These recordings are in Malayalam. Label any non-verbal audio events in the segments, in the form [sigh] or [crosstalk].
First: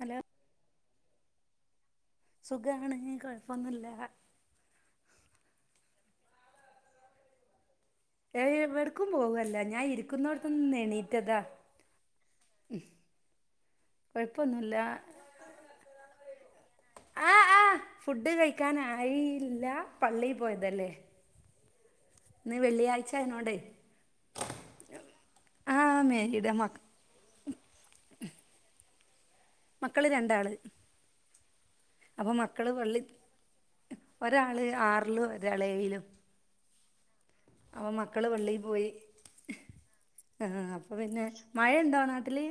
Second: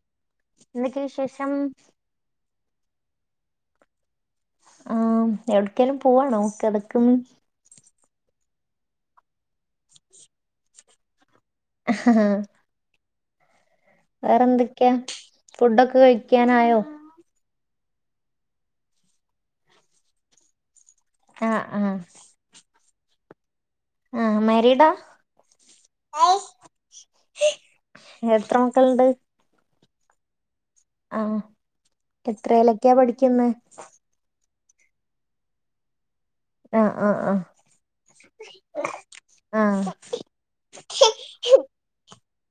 ഹലോ ന്ന്ക്കെ വിശേഷം സുഖാണ് കുഴപ്പൊന്നുല്ല ആ എവിടക്കേലും പോവാണോ കിതക്ക്ന്നു. ഏ എവിടക്കും പോകല്ല ഞാൻ ഇരിക്കുന്നോടത്തൊന്ന് എണീറ്റതാ അഹആഹ് ഉ വേറെന്തൊക്കെയാ ഫുഡൊക്കെ കഴിക്കാനായോ ആഹ് ആഹ് ഫുഡ് കഴിക്കാനായിയില്ല പള്ളീ പോയ്തല്ലേ ആഹ് ആഹ് ന്ന് വെള്ള്യായ്ച ആയ്നോണ്ടേ ആഹ് മാരീഡാ മേരിയുടെ മ എത്ര മക്കൾണ്ട്? മക്കള് രണ്ടാള് ആഹ എത്രലൊക്കെയാ പഠിക്കുന്ന്‌ ഒരാൾ ആറിലും ഒരാൾ ഏഴിലും ആഹ് ആഹ് ആഹ് അപ്പ മക്കള് പള്ളി പോയി ആഹ് ആ അപ്പൊ പിന്നെ മഴ ഇണ്ടോ നാട്ടില്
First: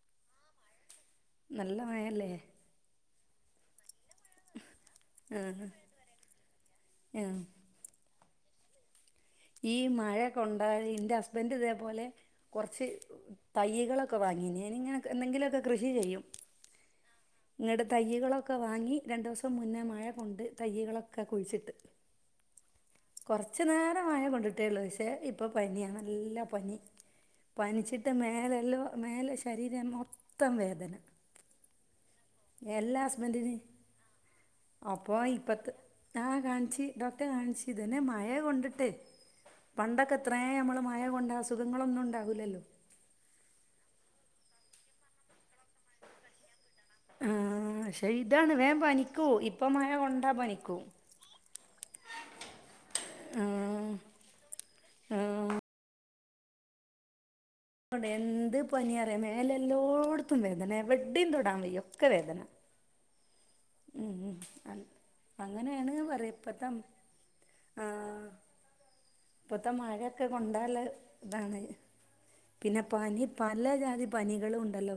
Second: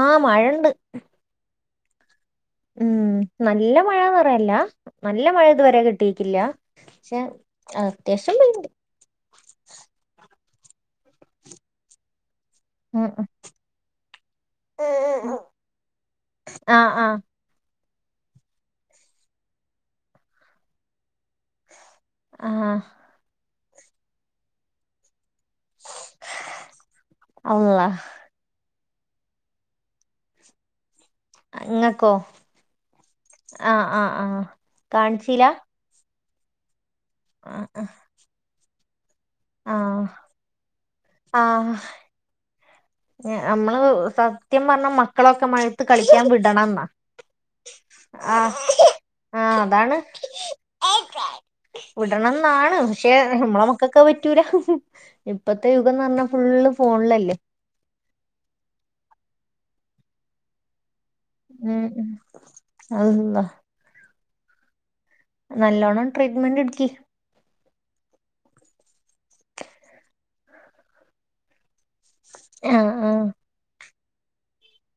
ആഹ മയണ്ട് നല്ല മഴ ല്ലേ ഉം നല്ല മഴന്ന് പറയാല്യ നല്ല ആ മഴ ഇതുവരെ കിട്ടിട്ടില്ല പക്ഷെ ആ അത്യാവശം [unintelligible] ഈ മഴ കൊണ്ടാല് ഇൻ്റെ ഹസ്ബൻഡ് ഇതേപോലെ കാെറച്ച് ഉം തയ്യ്കളൊക്കെ വാങ്ങീനിം ഉം എങ്ങനെക്കഎന്തെങ്കിലൊ ക്കെ കൃഷി ചെയ്യും ആഹ് ആഹ് ഇങ്ങട് തയ്യ്കളൊക്കെ വാങ്ങി രണ്ടൂസം മുന്നേ മഴ കൊണ്ട് തയ്യ്കളൊക്കെ കുഴിച്ചിട്ട് ആഹ് കൊർച്ച്‌ നേരം മഴ കൊണ്ടിട്ടേള്ളൂ പക്ഷേ ഇ ഇപ്പ പനിയാ നല്ല പനി അള്ളാ പനിച്ചിട്ട് മേലെല്ലോം മേല് ശരീരം മൊത്തം വേദന അഇങ്ങക്കോ എല്ലാ ഹസ്ബൻറിന് അപ്പൊ കാണിച്ചീല ഇപ്പത്ത് ആ കാണിച്ചി ഡോക്ടറെ കാണിച്ചി ഇതന്നെ മഴ കൊണ്ടിട്ടെ ആഹ് പണ്ടൊക്കെ എത്രേ നമ്മള് മഴകൊണ്ടാ ആഹ് അസുഖങ്ങളൊന്നും ഇണ്ടാവൂല്ലല്ലോ നമ്മള് സത്യം പറഞ്ഞ മക്കളൊക്കെ മഴത്ത് കളിക്കാൻ വിടണംന്നാ ഉം ക്ഷെ ഇതാണ് ആഹ് വേം പനിക്കൂ ആഹ് ഇപ്പം മഴ അതാണ് കൊണ്ടാ പനിക്കൂ വിടണംന്നാണ് പക്ഷെ നമ്മളെ ആഹ് മക്കക്ക് അത്‌ പറ്റൂല ആഹ് ഇപ്പത്തെ യുഗംന്നർഞ്ഞാ ഫുള്ള് ഫോൺലല്ലേ ഓടെ എന്ത് പനിയാറിയാേ മേലെല്ലോട്ത്തും വേദന എവടിംതൊടാൻ വയ്യ ഉം ഒക്കെ വേദന അള്ളാ ഉം ഉം അങ്അങ്ങനെയാണ് നല്ലോണം പറ ട്രീറ്റ്മെന്റ് ഇപ്പത്തമ് എടുക്കി ആഹ് ഇപ്പത്തെ മഴൊക്കെ കൊണ്ടാൽ താണ് പിന്നെ ആഹ് പനി ആഹ് പല ജാതി പനികളും ഉണ്ടല്ലോ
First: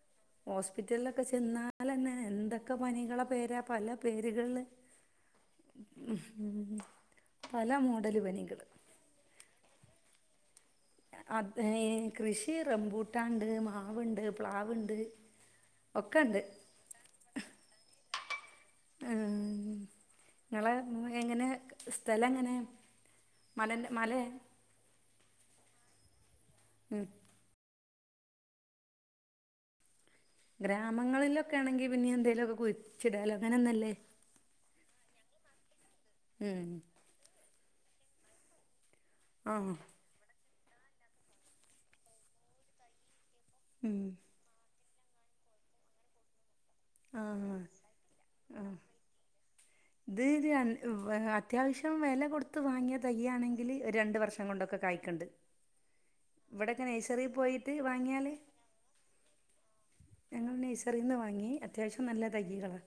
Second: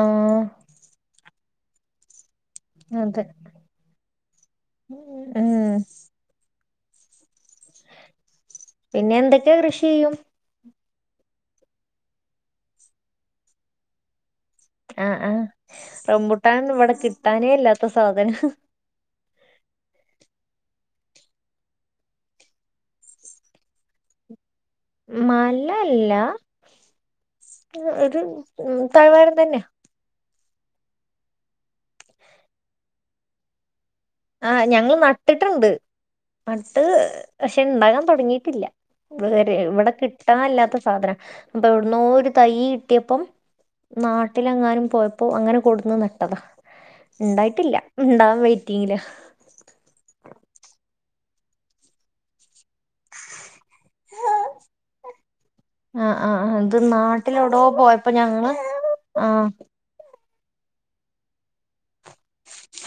ആഹ് ഹോസ്പിറ്റലെ ക്കെ ചെന്നാലന്നെ എന്തൊ ക്കെ പനികളെ അതെ പേരാ പല പേര്കൾല് ഉം പല മോഡല് പനികള് പിന്നെ എന്തൊക്കെ കൃഷി ചെയ്യും അതെയ് കൃഷി റംമ്പൂട്ടാണ്ട് മാവ്ണ്ട് ആഹ് ആഹ് റബുട്ടാനൊന്നും ഇവടെ കിട്ടാനേ ഇല്ലാത്ത സാധനാ ഉം നിങ്ങളെ എങ്ങനെ സ്ഥലം എങ്ങനെ മലെന്റെ മല മല അല്ല ഉം ഒരു തഴ്വാരം തന്ന്യ ഗ്രാമങ്ങളിലൊക്കെ ആണെങ്കി പിന്നിംഎന്തേലാെക്കെ കുഴിച്ചിടാലോ ഉങ്ങനെന്നല്ല് ആഹ് ഞങ്ങൾ നട്ടിട്ടുണ്ട് ഉം നട്ട് പക്ഷെ ഇണ്ടാകാൻ തുടങ്ങിയിട്ടില്ല വേറെ ആ ഇവടെ കിട്ടാൻല്ലാത്ത സാധനാ അപ്പൊ എവ്ട്ന്നോ ഒരു തയ്യ് കിട്ടിയപ്പം ഉം നാട്ടിലെങ്ങാനും പോയപ്പോ അങ്ങനെ കൊട്ന്ന് നട്ടതാ ആ ഇണ്ടായിട്ടില്ല ഇണ്ടാവൻ ആ വെയിറ്റിങ്ങിലാ ഇത് രൺ ഉവ് അത്യാശ്യം വെല കൊട്ത്ത് വാങ്ങ്യാ തയ്യ് ആണെങ്കില് ഒരണ്ട് വർഷം കൊണ്ടൊക്കെ കായ്ക്കിണ്ട് ആഹ് ആഹ് അഹ് ഇത് നാട്ടിലോടോ പോയിട്ട് പോയപ്പോ വാങ്ങിയാൽ ഞങ്ങള് ആഹ് ഞങ്ങൾ നയ്സറിന്നാ വാങ്ങ്യ അത്യാവശ്യം നല്ല തയ്യ്കളാ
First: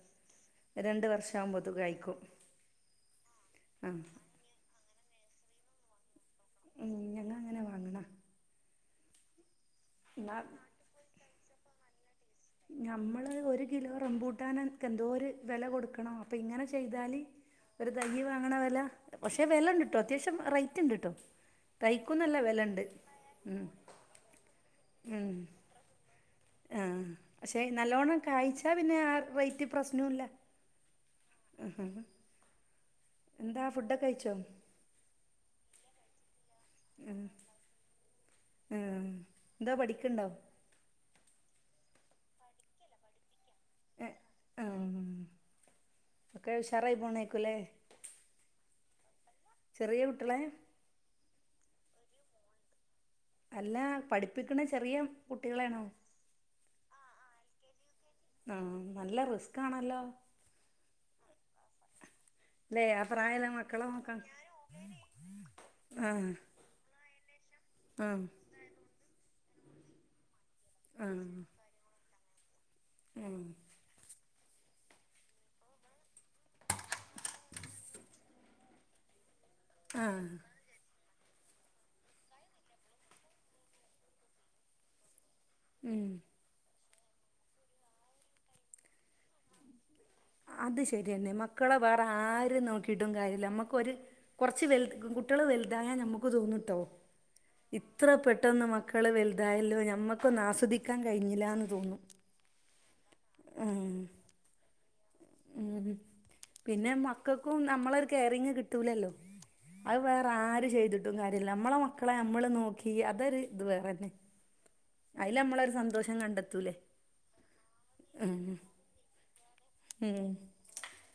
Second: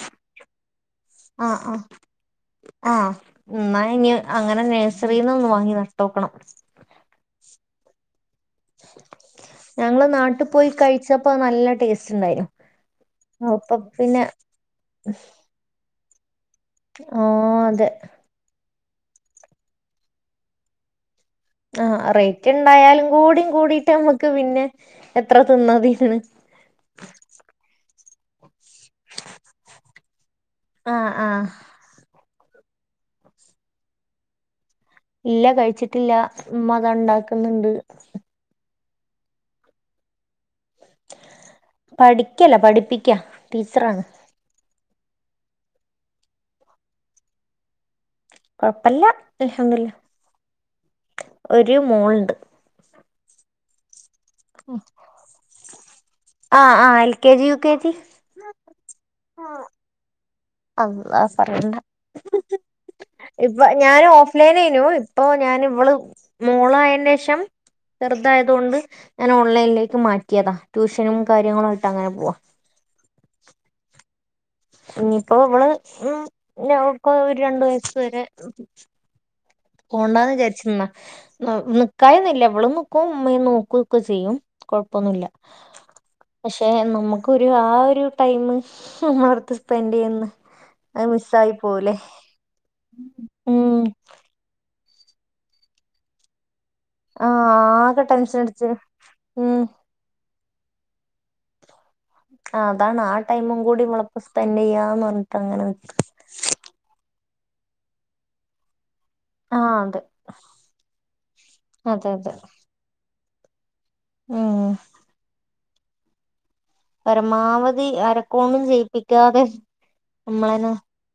രണ്ട് വർഷം ആവാൻ ആഹ് പോവ് ആഹ് ആഹ് ഇന്നാ ആ ഇനി അങ്ങനെ നേഴ്സറീന്ന് ഒന്ന് വാങ്ങി നട്ടോക്കണം ഉം ഞങ്ങളങ്ങനെ വാങ്ങ്ണാ ഞങ്ങള് എന്നാ നാട്ടിൽ പോയി കഴിച്ചപ്പോ നല്ല ടേസ്റ്റ് ഉണ്ടായിരുന്നു നമ്മള് ഒരു അപ്പൊ കിലോ പിന്നെ റംബൂട്ടാന് ക്കെഎന്തോര് വെല കൊടുക്കണം അപ്പൊ ഇങ്ങനെ ചെയ്താല് ആഹ് അതെ ഒരുത് മീ വാങ്ങ്ണ വെല പഷെ വെല ഇണ്ട്ട്ടോ അത്യാശ്യം റേയ്റ്റ് ഇണ്ടിട്ടോ ആ റേറ്റ് ഇണ്ടായാലും കൂടിം ഉം കൂടിട്ട് നമ്മക്ക് പിന്നെ എത്ര തിന്നതിണ് ആഹ് പക്ഷെ നല്ലോണ്ണം കായ്ച്ച പിന്നെ ആ റേറ്റ് പ്രശ്നവുംല്ല ആഹ് ആഹ് എന്താ ഫുഡ് ഒക്കെ കഴിച്ചോ ഇല്ല കഴിച്ചിട്ടില്ല ഉമ്മ അതാ ഉണ്ടാക്കുന്നുണ്ട് മ്മ് എന്തോ പഠിക്കുണ്ടോ പഠിക്കല്ല പഠിപ്പിക്ക ടീച്ചറാണ് ആഹ് ഒക്കെ ഉഷാറായി പോണേക്കൂല്ലേ കൊഴപ്പല്ല അൽഹംദുലില്ല അട്ടളേ ഒരു മോൾണ്ട് അല്ല ചെറിയ കുട്ടികളെണോ ആഹ് ആഹ് L K G, U K G ആഹ് നല്ല റിസ്ക് ആണല്ലോ അള്ളാ പറയണ്ട അല്ലേ ആ പ്രായല്ല ഇപ്പൊ മക്കളെ ഞാൻ നോക്കാൻ ഓഫ് ലൈനയിനു ഇപ്പൊ ഞാൻ ഇവള് ആ മോള ആയേന്റെ ശേഷം ആ ചെറുതായതോണ്ട് ഞാൻ ഓൺലൈനിലേക്ക് മാറ്റിയതാ ആ ട്യൂഷനും കാര്യങ്ങളു ആയിട്ട് അങ്ങനെ പോവാ ഉം ഇനിയിപ്പോ ഇവള് ഉപ്പ ഒരു രണ്ട് വയസ് വരെ ആ പോണ്ടാന്ന് വിചാരിച്ചിന്നാ നിക്കായൊന്നുല്ല വിളും നിക്കും മ്മ നോക്ക ഒക്കെ ചെയ്യും കൊഴപ്പൊന്നുമില്ല ഉം പക്ഷെ നമുക്കാെരു ആ ഒരു ടൈം [unintelligible] ടുത്ത് സ്പെൻഡയ്യുന്ന- അത് ശരിയന്നെ മക്കളെ വേറെ ആര് നോക്കീട്ടും കാര്യല്ല ഉം നമ്മക്കൊര്- കൊറച്ച് വൽ കുട്ട്യാൾ വൽതായാ നമുക്കും സുഖം കിട്ടും ആഹ് ആകെ ഇത്ര ടെൻഷൻ പെട്ടെന്ന് അടിച്ച് മക്കള് ഉം വലുതായല്ലോ ഞമ്മക്ക് പ്പൊന്ന് ആസ്വദിക്കാൻ കഴിഞ്ഞിലാന്ന് തോന്നും ആഹ് അതാണ് ആ ടൈമും കൂടി ഉം മ്മളപ്പം സ്പെൻഡ് ചെയ്യാന്ന് പറഞ്ഞിട്ട് അങ്ങനെ ഉം നിക്ക് പിന്നെ മക്കൾക്കും നമ്മളെ ഒരു കെയറിങ്ങ് കിട്ടി ത്തൂലല്ലോ ആഹ് അഅ് അതെ വേറെ ആര് ചെയ്തിട്ടും കാര്യ നമ്മളെ അതെ മക്കളെ അതെ നമ്മള് നോക്കി അതൊരു ഇത് വേറെന്നെ ഉം അതില് നമ്മളൊരു സന്തോഷം കണ്ടെത്തൂലേ പരമാവധി ഉം അരക്കോണ്ടുചെയ്യിപ്പിക്കാതെ ഉം നമ്മളന്നെ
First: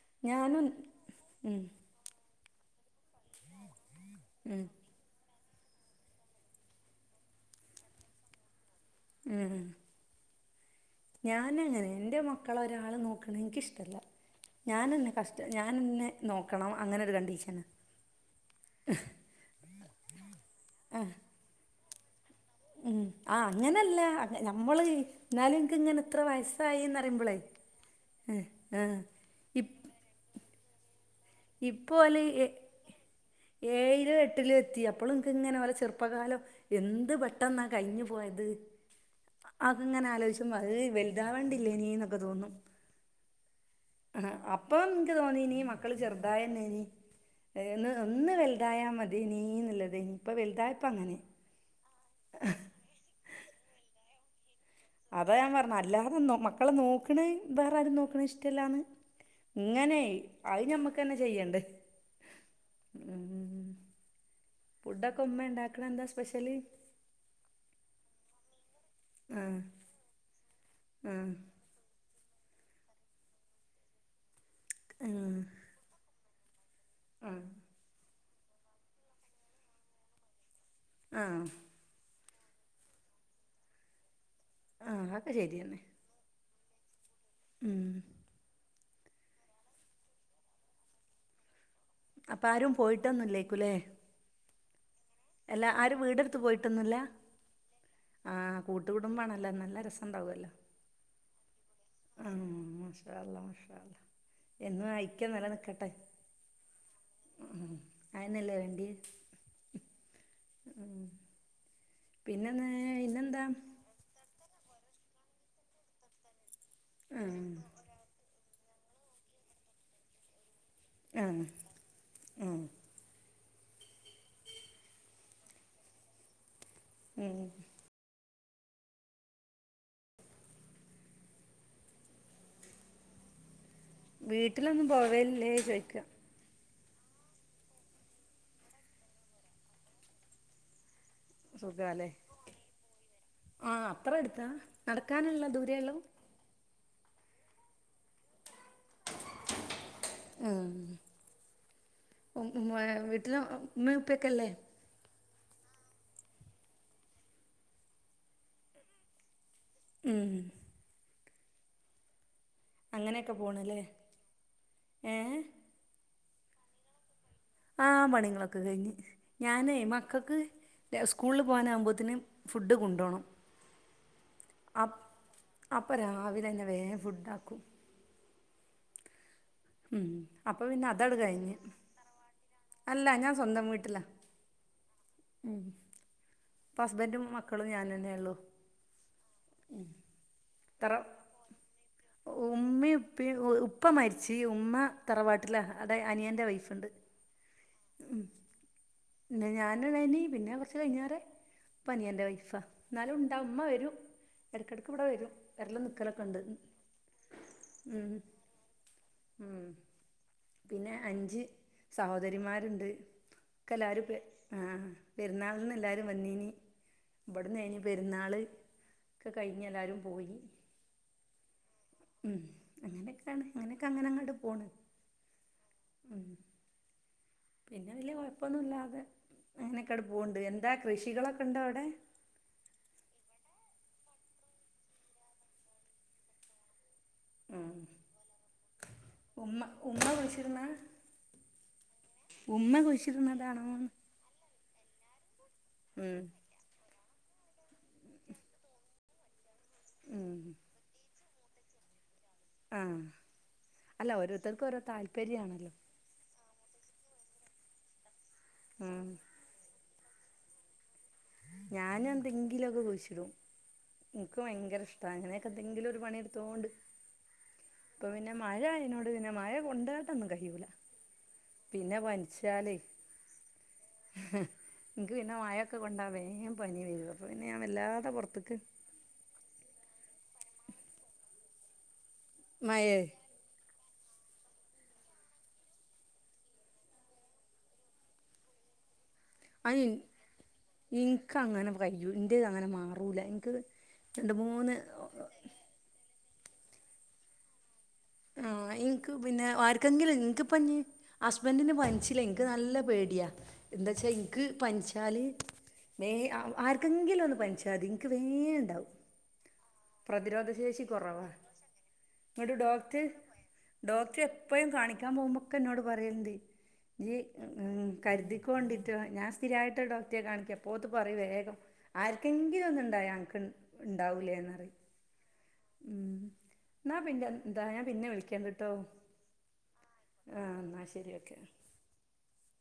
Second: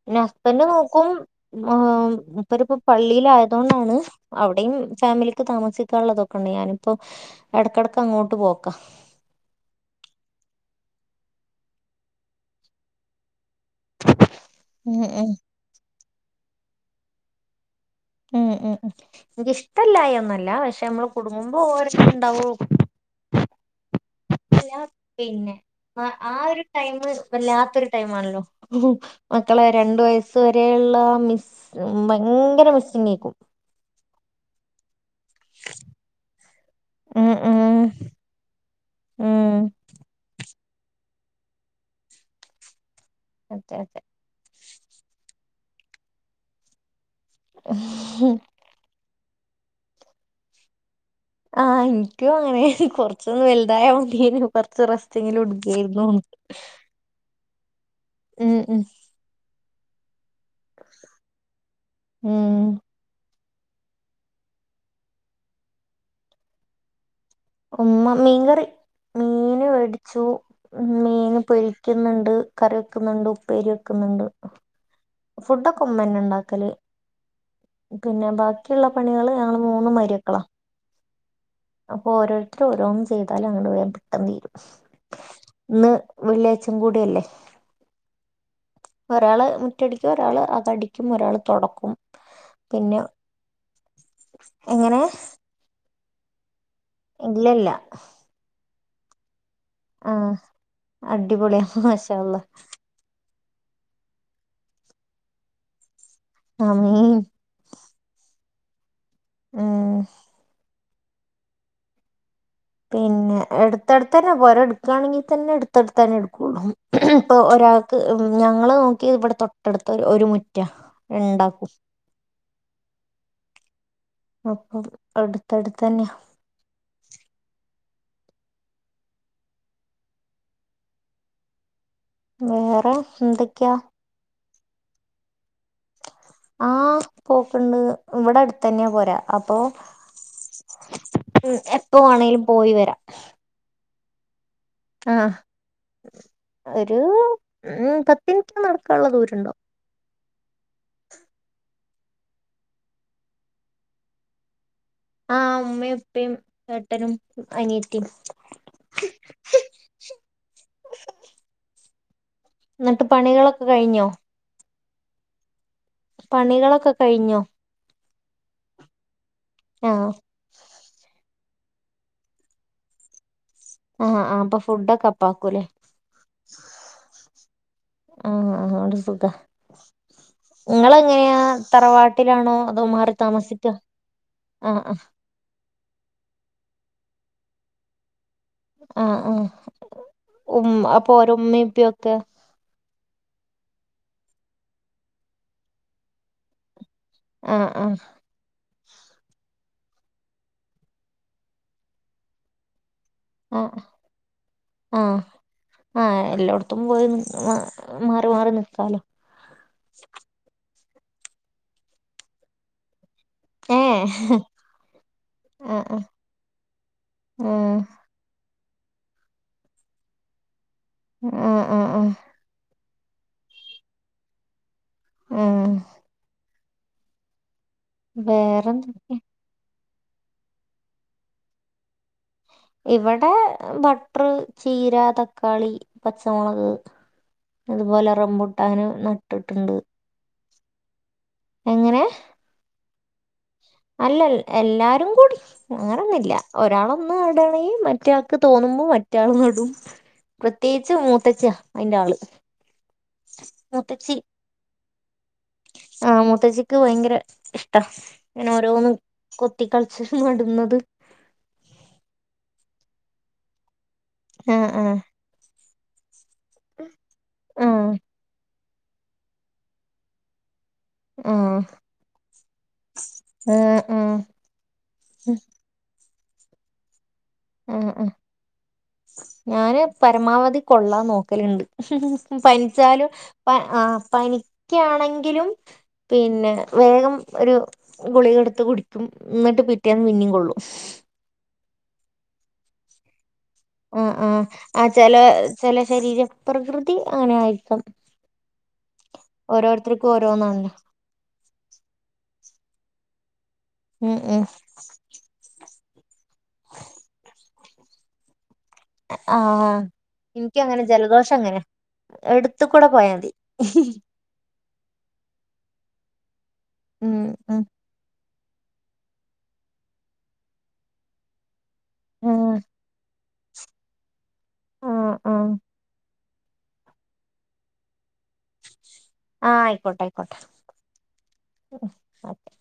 പിന്നെ ഹസ്ബൻഡ് ഞാനും നോക്കും ഉം മുപ്പരിപ്പോ പള്ളിയിലായതുകൊണ്ടാണ് അവിടെയും ഫാമിലിക്ക് താമസിക്കാനുള്ളതൊക്കെയ ഉണ്ട് ഞാനിപ്പോ എടക്കിടക്ക് അങ്ങോട്ട് പോക്കാം ഉം ഞാന അങ്ങനെ, ന്റെ മക്കളെ ഒരാള് നോക്കണ എനിക്കിഷ്ടല്ല. ഉം ഞാന്നെ ഉം കഷ്ട ഞാനിന്ന് നോക്കണം അങ്ങനെ ഒരു കണ്ടീഷന ഉം ഉം ഉം എനക്ക്ഷ്ടല്ലായികൊന്നുല്ല പക്ഷെ നമ്മള് കുടുങ്ങുമ്പോ ഓരൊക്കെ ഉണ്ടാവോ ഉം ആഹ് അങ്ങനല്ല നമ്മള്, പിന്നെ എന്നാലും ൻക്ക് ഇങ്ങനെ ഇത്ര ആ ഒരു ടൈം വയസായിന്നറിയുമ്പളെയ് വല്ലാത്തൊരു ടൈമാണല്ലോ അഹ് മക്കളെ രണ്ട വയസ്സ് വരെയുള്ള മിസ് ഇപ്പോ ഓല് എ ഭയങ്കര മിസ്സിംഗയ്ക്കും. ഏഴിലും എട്ടിലും എത്തിയ ഇപ്പളും ഇൻക്ക് ഇങ്ങനെ ഓലെ ചെറുപ്പകാലം, എന്ത് ഉം പെട്ടെന്നാ ഉം കഴിഞ്ഞു പോയത്. ഉം അതിങ്ങനെ ആലോചിച്ചുമ്പോ അഹ് വലുതാവണ്ടില്ലേനി എന്നൊക്കെ തോന്നും അതെ അതെ ആഹ് അപ്പം ൻക്ക് തോന്നിനി മക്കള് ചെറുതായന്നെയ്നി ന്ന് ഒന്ന് വ വലതായ മതിയെന്നി പ്പ വലുതായപ്പ അങ്ങനെ ആഹ് എനിക്കും അങ്ങനെ കൊറച്ചൊന്ന് വലുതായ മതിന്നു കുറച്ച് റസ്റ്റെങ്കിലും എടുക്കയിരുന്നു ക്കണ വേറെ ആരും നോക്കണ ഇഷ്ടല്ലാണ് ഇങ്ങനെ അഹ് ഞമ്മക്ക് തന്നെ ചെയ്യണ്ടേ? ഉം ഉം ഫുഡൊക്കെ ഉമ്മ ഉണ്ടാക്കണേ എന്താ സ്പെഷ്യൽ ഉമ്മ മീൻ കറി ആഹ് മീൻ മേടിച്ചു ഉം മീന് പൊരി വക്കുന്നുണ്ട് കറി വെക്കുന്നുണ്ട് ഉപ്പേരി വെക്കുന്നുണ്ട് ഉം ഫുഡ്‌ കുമ്മന ഉണ്ടാക്കല് പിന്നെ ബാക്കിയുള്ള പണികള് ഞങ്ങള് മൂന്ന് മരിയൊക്കല്ല ആഹ്. അപ്പൊ ഓരോരുത്തര് ഓരോന്ന് ചെയ്താല് അങ്ങട്ട് വേ പെട്ടന്ന് തീരും ആഹ് അതൊക്കെ ശരിയന്നെ ഇന്ന് വെള്ളിയാഴ്ച്ചും കൂടല്ലേ ഉം ഒരാൾ മുറ്റടിക്കും ഒരാൾ അകടിക്കും ഒരാൾ തുടക്കും. അപ്പ ആരും പോയിട്ടൊന്നില്ലേക്കുല്ലേ എങ്ങനെ അല്ലാ ആര് വീടെടുത്ത് പോയിട്ടൊന്നില്ലേ ഇല്ലല്ല ആഹ് കൂട്ട്‌ കുടുമ്പാണല്ലോ നല്ല രസ ആഹ് അടിപൊളിയ മാഷാഅല്ലാഹ്‌ ആഹ് മാഷാ അല്ലഹ് മാഷാ അല്ലഹ് എന്നും അ അയിക്യം നെല നിക്കട്ടെ ആമീൻ. ഉം അയന്നല്ലേ വേണ്ടി ഉം ഉം പിന്നൊന്ന് പിന്നെ എടുത്ത്ടുത്തന്നെ. പോര എടുക്കുകയാണെങ്കിൽ തന്നെ, എടുത്ത്ടുത്തന്നെ എടുക്കുള്ളൂ. ഇപ്പൊ ആഹ് ഒരാൾക്ക് ഞങ്ങള് നോക്കി ഇവിടെ തൊട്ടടുത്ത ഒരു മുറ്റ ആ ആ അപ്പത് അടുത്തടുത്തന്നെയ. ഉം വേറെ എന്തൊക്കെയാ? വീട്ടിലൊന്നും പോവല്ലേ ചോദിക്കുക ആഹ പോക്ണ്ട് ഇവിടെ അടുത്ത തന്നെയാ പോരാ അപ്പൊ ഉ എപ്പോ വാണെങ്കിലും പോയി വരാം. ആ അത്ര ഏടുത്താ? ആഹ്. ഒരു ഉ പത്തിൻറ്റ് നടക്കാനുള്ള ദൂരണ്ടാവും. ഉം വീട്ടില് ഉമ്മി ഉപ്പിയൊക്കില്ലേ ആഹ് ഉമ്മയും ഉപ്പയും ഏട്ടനും അനിയത്തിയും ഉം എന്നിട്ട് അങ്ങനെയൊക്കെ പണികളൊക്കെ പോണ്ല്ലേ കഴിഞ്ഞോ ഏഹ് പണികളൊക്കെ കഴിഞ്ഞോ? ആ പണിങ്ങളൊക്കെ കഴിഞ്ഞ് ഞാന് ആഹ് മക്കക്ക് സ്കൂളിൽ പോകാനാവുമ്പോത്തിന് ഫുഡ് കൊണ്ടോണം ആഹ് ആഹ് പഫ് അ അപ്പോ രാവിലെന്നെ വേം ഫുഡ് ആക്കും ആഹ്, ആഹ് ഓര് സുഖ. ഉം അപ്പം പിന്നെ ഇങ്ങള് അതട് എങ്ങനെയാ കഴിഞ്ഞ് തറവാട്ടിലാണോ അതോ അല്ല മാറി ഞാൻ താമസിക്ക ആഹ് ആഹ് ഉം. ഇപ്പ ഹസ്ബന്റും, മക്കളും ഞാനെന്നെള്ളു. ആഹ ആ ഉ തറ അപ്പൊ ഓരമ്മപ്പ്യൊക്കെ ഉമ്മയും ഉപ്പയും ഉപ്പ മരിച്ച് ഉമ്മ തറവാട്ടിലാ അത അനിയൻ്റെ വൈഫുണ്ട് ആഹ് ആഹ് ഉം. ന്നെ ഞാൻണ്ണേയ് നി പിന്നെ കുറച്ച് കഴിഞ്ഞേറെ, പ്പനിയൻറെ വൈഫാ. ന്നാലും ഉ എ അമ്മ ആഹ് വരും. എടക്കിടക്ക് ഇവിടെ ആഹ് വരും വരലും നിക്കലൊക്കെ ആഹ് ഉണ്ട് എല്ലോടത്തും പോയി മാ ഉം മാറി മാറി നിക്കാലോ ഉം. പിന്നെ, അഞ്ച് സഹോദരിമാര് ണ്ട്. ക്ക എല്ലാവരും ഏഹ് പെ ആ പെരുന്നാള നിന്ന് ആഹ് എല്ലാരും വന്നീനി ആഹ് ഇവിടന്ന്അയ്നി പെര് ആഹ് പെരുന്നാൾ ഒക്കെ കഴിഞ്ഞ് എല്ലാരും പോയി ആഹ് ആഹ് ഉം ഉം അങ്ങനെയൊക്കെയാണ് അങ്ങനെയൊക്കെ അങ്ങനെ അങ്ങട്ട് പോണ് ഉം ഉം പിന്നെ വല്യ കുഴപ്പമൊന്നുല്ലാതെ വേറെന്തൊക്കെ അങ്ങനെയൊക്കെ അടെ പോവണ്ട് എന്താ കൃഷികളൊക്കെ ഉണ്ടോ അവിടെ ഇവിടെ ബട്ടർ ചീര തക്കാളി പച്ചമുളക് ഉം അതുപോലെ, റംബൂട്ടാൻ നട്ട്ടുണ്ട്. ഇന്നാ വിളിചിര്ന്ന് എങ്ങനെ ഉമ്മ കുഴിച്ചിട്ണതാണോന്ന് അല്ല എല്ലാരും കൂടി അങ്ങനൊന്നില്ല ഒരാളൊന്ന് നടണേങ്കിൽ മറ്റാൾക്ക് തോന്നുമ്പോൾ മറ്റാൾ നടും ഉം പ്രത്യേകിച്ച് മൂത്തച്ചിഅയിന്റെ ആള് ആഹ് അല്ല ഓരോരുത്തർക്കും ഓരോ താല്പര്യമാണല്ലോ ആഹ് മുത്തച്ചിക്ക് ഭയങ്കര ഇഷ്ട ഇങ്ങനെ ഓരോന്ന ഉം കുട്ടികളിച്ച നടുന്നത് ഞാന് എന്തെങ്കിലൊക്കെ കുഴിച്ചിടും എനിക്കും ആ ഭയങ്കര ആ ഇഷ്ട അങ്ങനെയൊക്കെ എന്തെങ്കിലും ഒരു പണിയെടു തോണ്ട്. ആ ഇപ്പൊ പിന്നെ മഴ ആയിനോട് പിന്നെ മഴ കൊണ്ടാട്ടൊന്നും കഴൂല. ആ പിന്നെ പൻച്ചാല് ആ ആ എനിക്ക് പിന്നെ മയൊക്കെ കൊണ്ടാ വേം പനി വരും അപ്പൊ പിന്നെ ഞാൻ ആ ആ വല്ലാതെ പുറത്തക്ക് ഞാന് പരമാവധി കൊള്ളാൻ നോക്കലുണ്ട് മഴേ പനിച്ചാലും ആഹ് പനിക്കാണെങ്കിലും പിന്നെ വേഗം ഒരു ഗുളികെടുത്ത് കുടിക്കും ന്നിട്ട് പിറ്റേന്ന് പിന്നെ കൊള്ളും ഇക് അങ്ങനെ കയ്യു ഇൻ്റ ഇത് അങ്ങനെ മാറൂല എനിക്ക് ആഹ് ആഹ് ആഹ് ചെല ചെല ശരീര പ്രകൃതി അങ്ങനെ ആയിരിക്കാം ആഹ് ഇനിക്ക് പിന്നെ ഓരോരുത്തർക്കും ആർക്കെങ്കിലും നിക്ക് ഓരോന്നാണല്ലോ പ്പഞ്ഞീ ഹസ്ബൻഡന് പനിച്ചില്ലേനിക്ക് നല്ല പേടിയാന്താച്ചാൽ ഉം എനിക്ക് ഉം പനിച്ചാൽ മ ആർക്കെങ്കിലും ഒന്ന് പഞ്ച്ചതി എനിക്ക് വേ ആനിക്കങ്ങനെ ശേഷി കൊറവാ ജലദോഷം അങ്ങനെ ഇങ്ങട്ട് എടുത്ത കൂടെ ഡോക്ടർ പോയാ മതി ഡോക്ടർ എപ്പഴും കാണിക്കാൻ പോകുമ്പോക്കെ ന്നോട് പറയൽണ്ട് ജീ ഉം ഉം കരുതിക്കൊണ്ടിട്ട ഞാൻ സ്ഥിരയായിട്ട് ഡോക്ടറെ കാണിക്കാ അപ്പോത്ത് പറ വേഗം ആർക്കെങ്കിലും ഒന്നുംണ്ടായ അന ക്ക് ഇണ്ടാവൂലേ ന്നറിം. ആ ആ ഉം. ന്നാ പിന്നെ എന്താ ഞാൻ പിന്നെ വിളിക്കണ്ട് ട്ടോ ആഹ് അയ്ക്കോട്ടെ അയ്ക്കോട്ടെ ഓക്കെ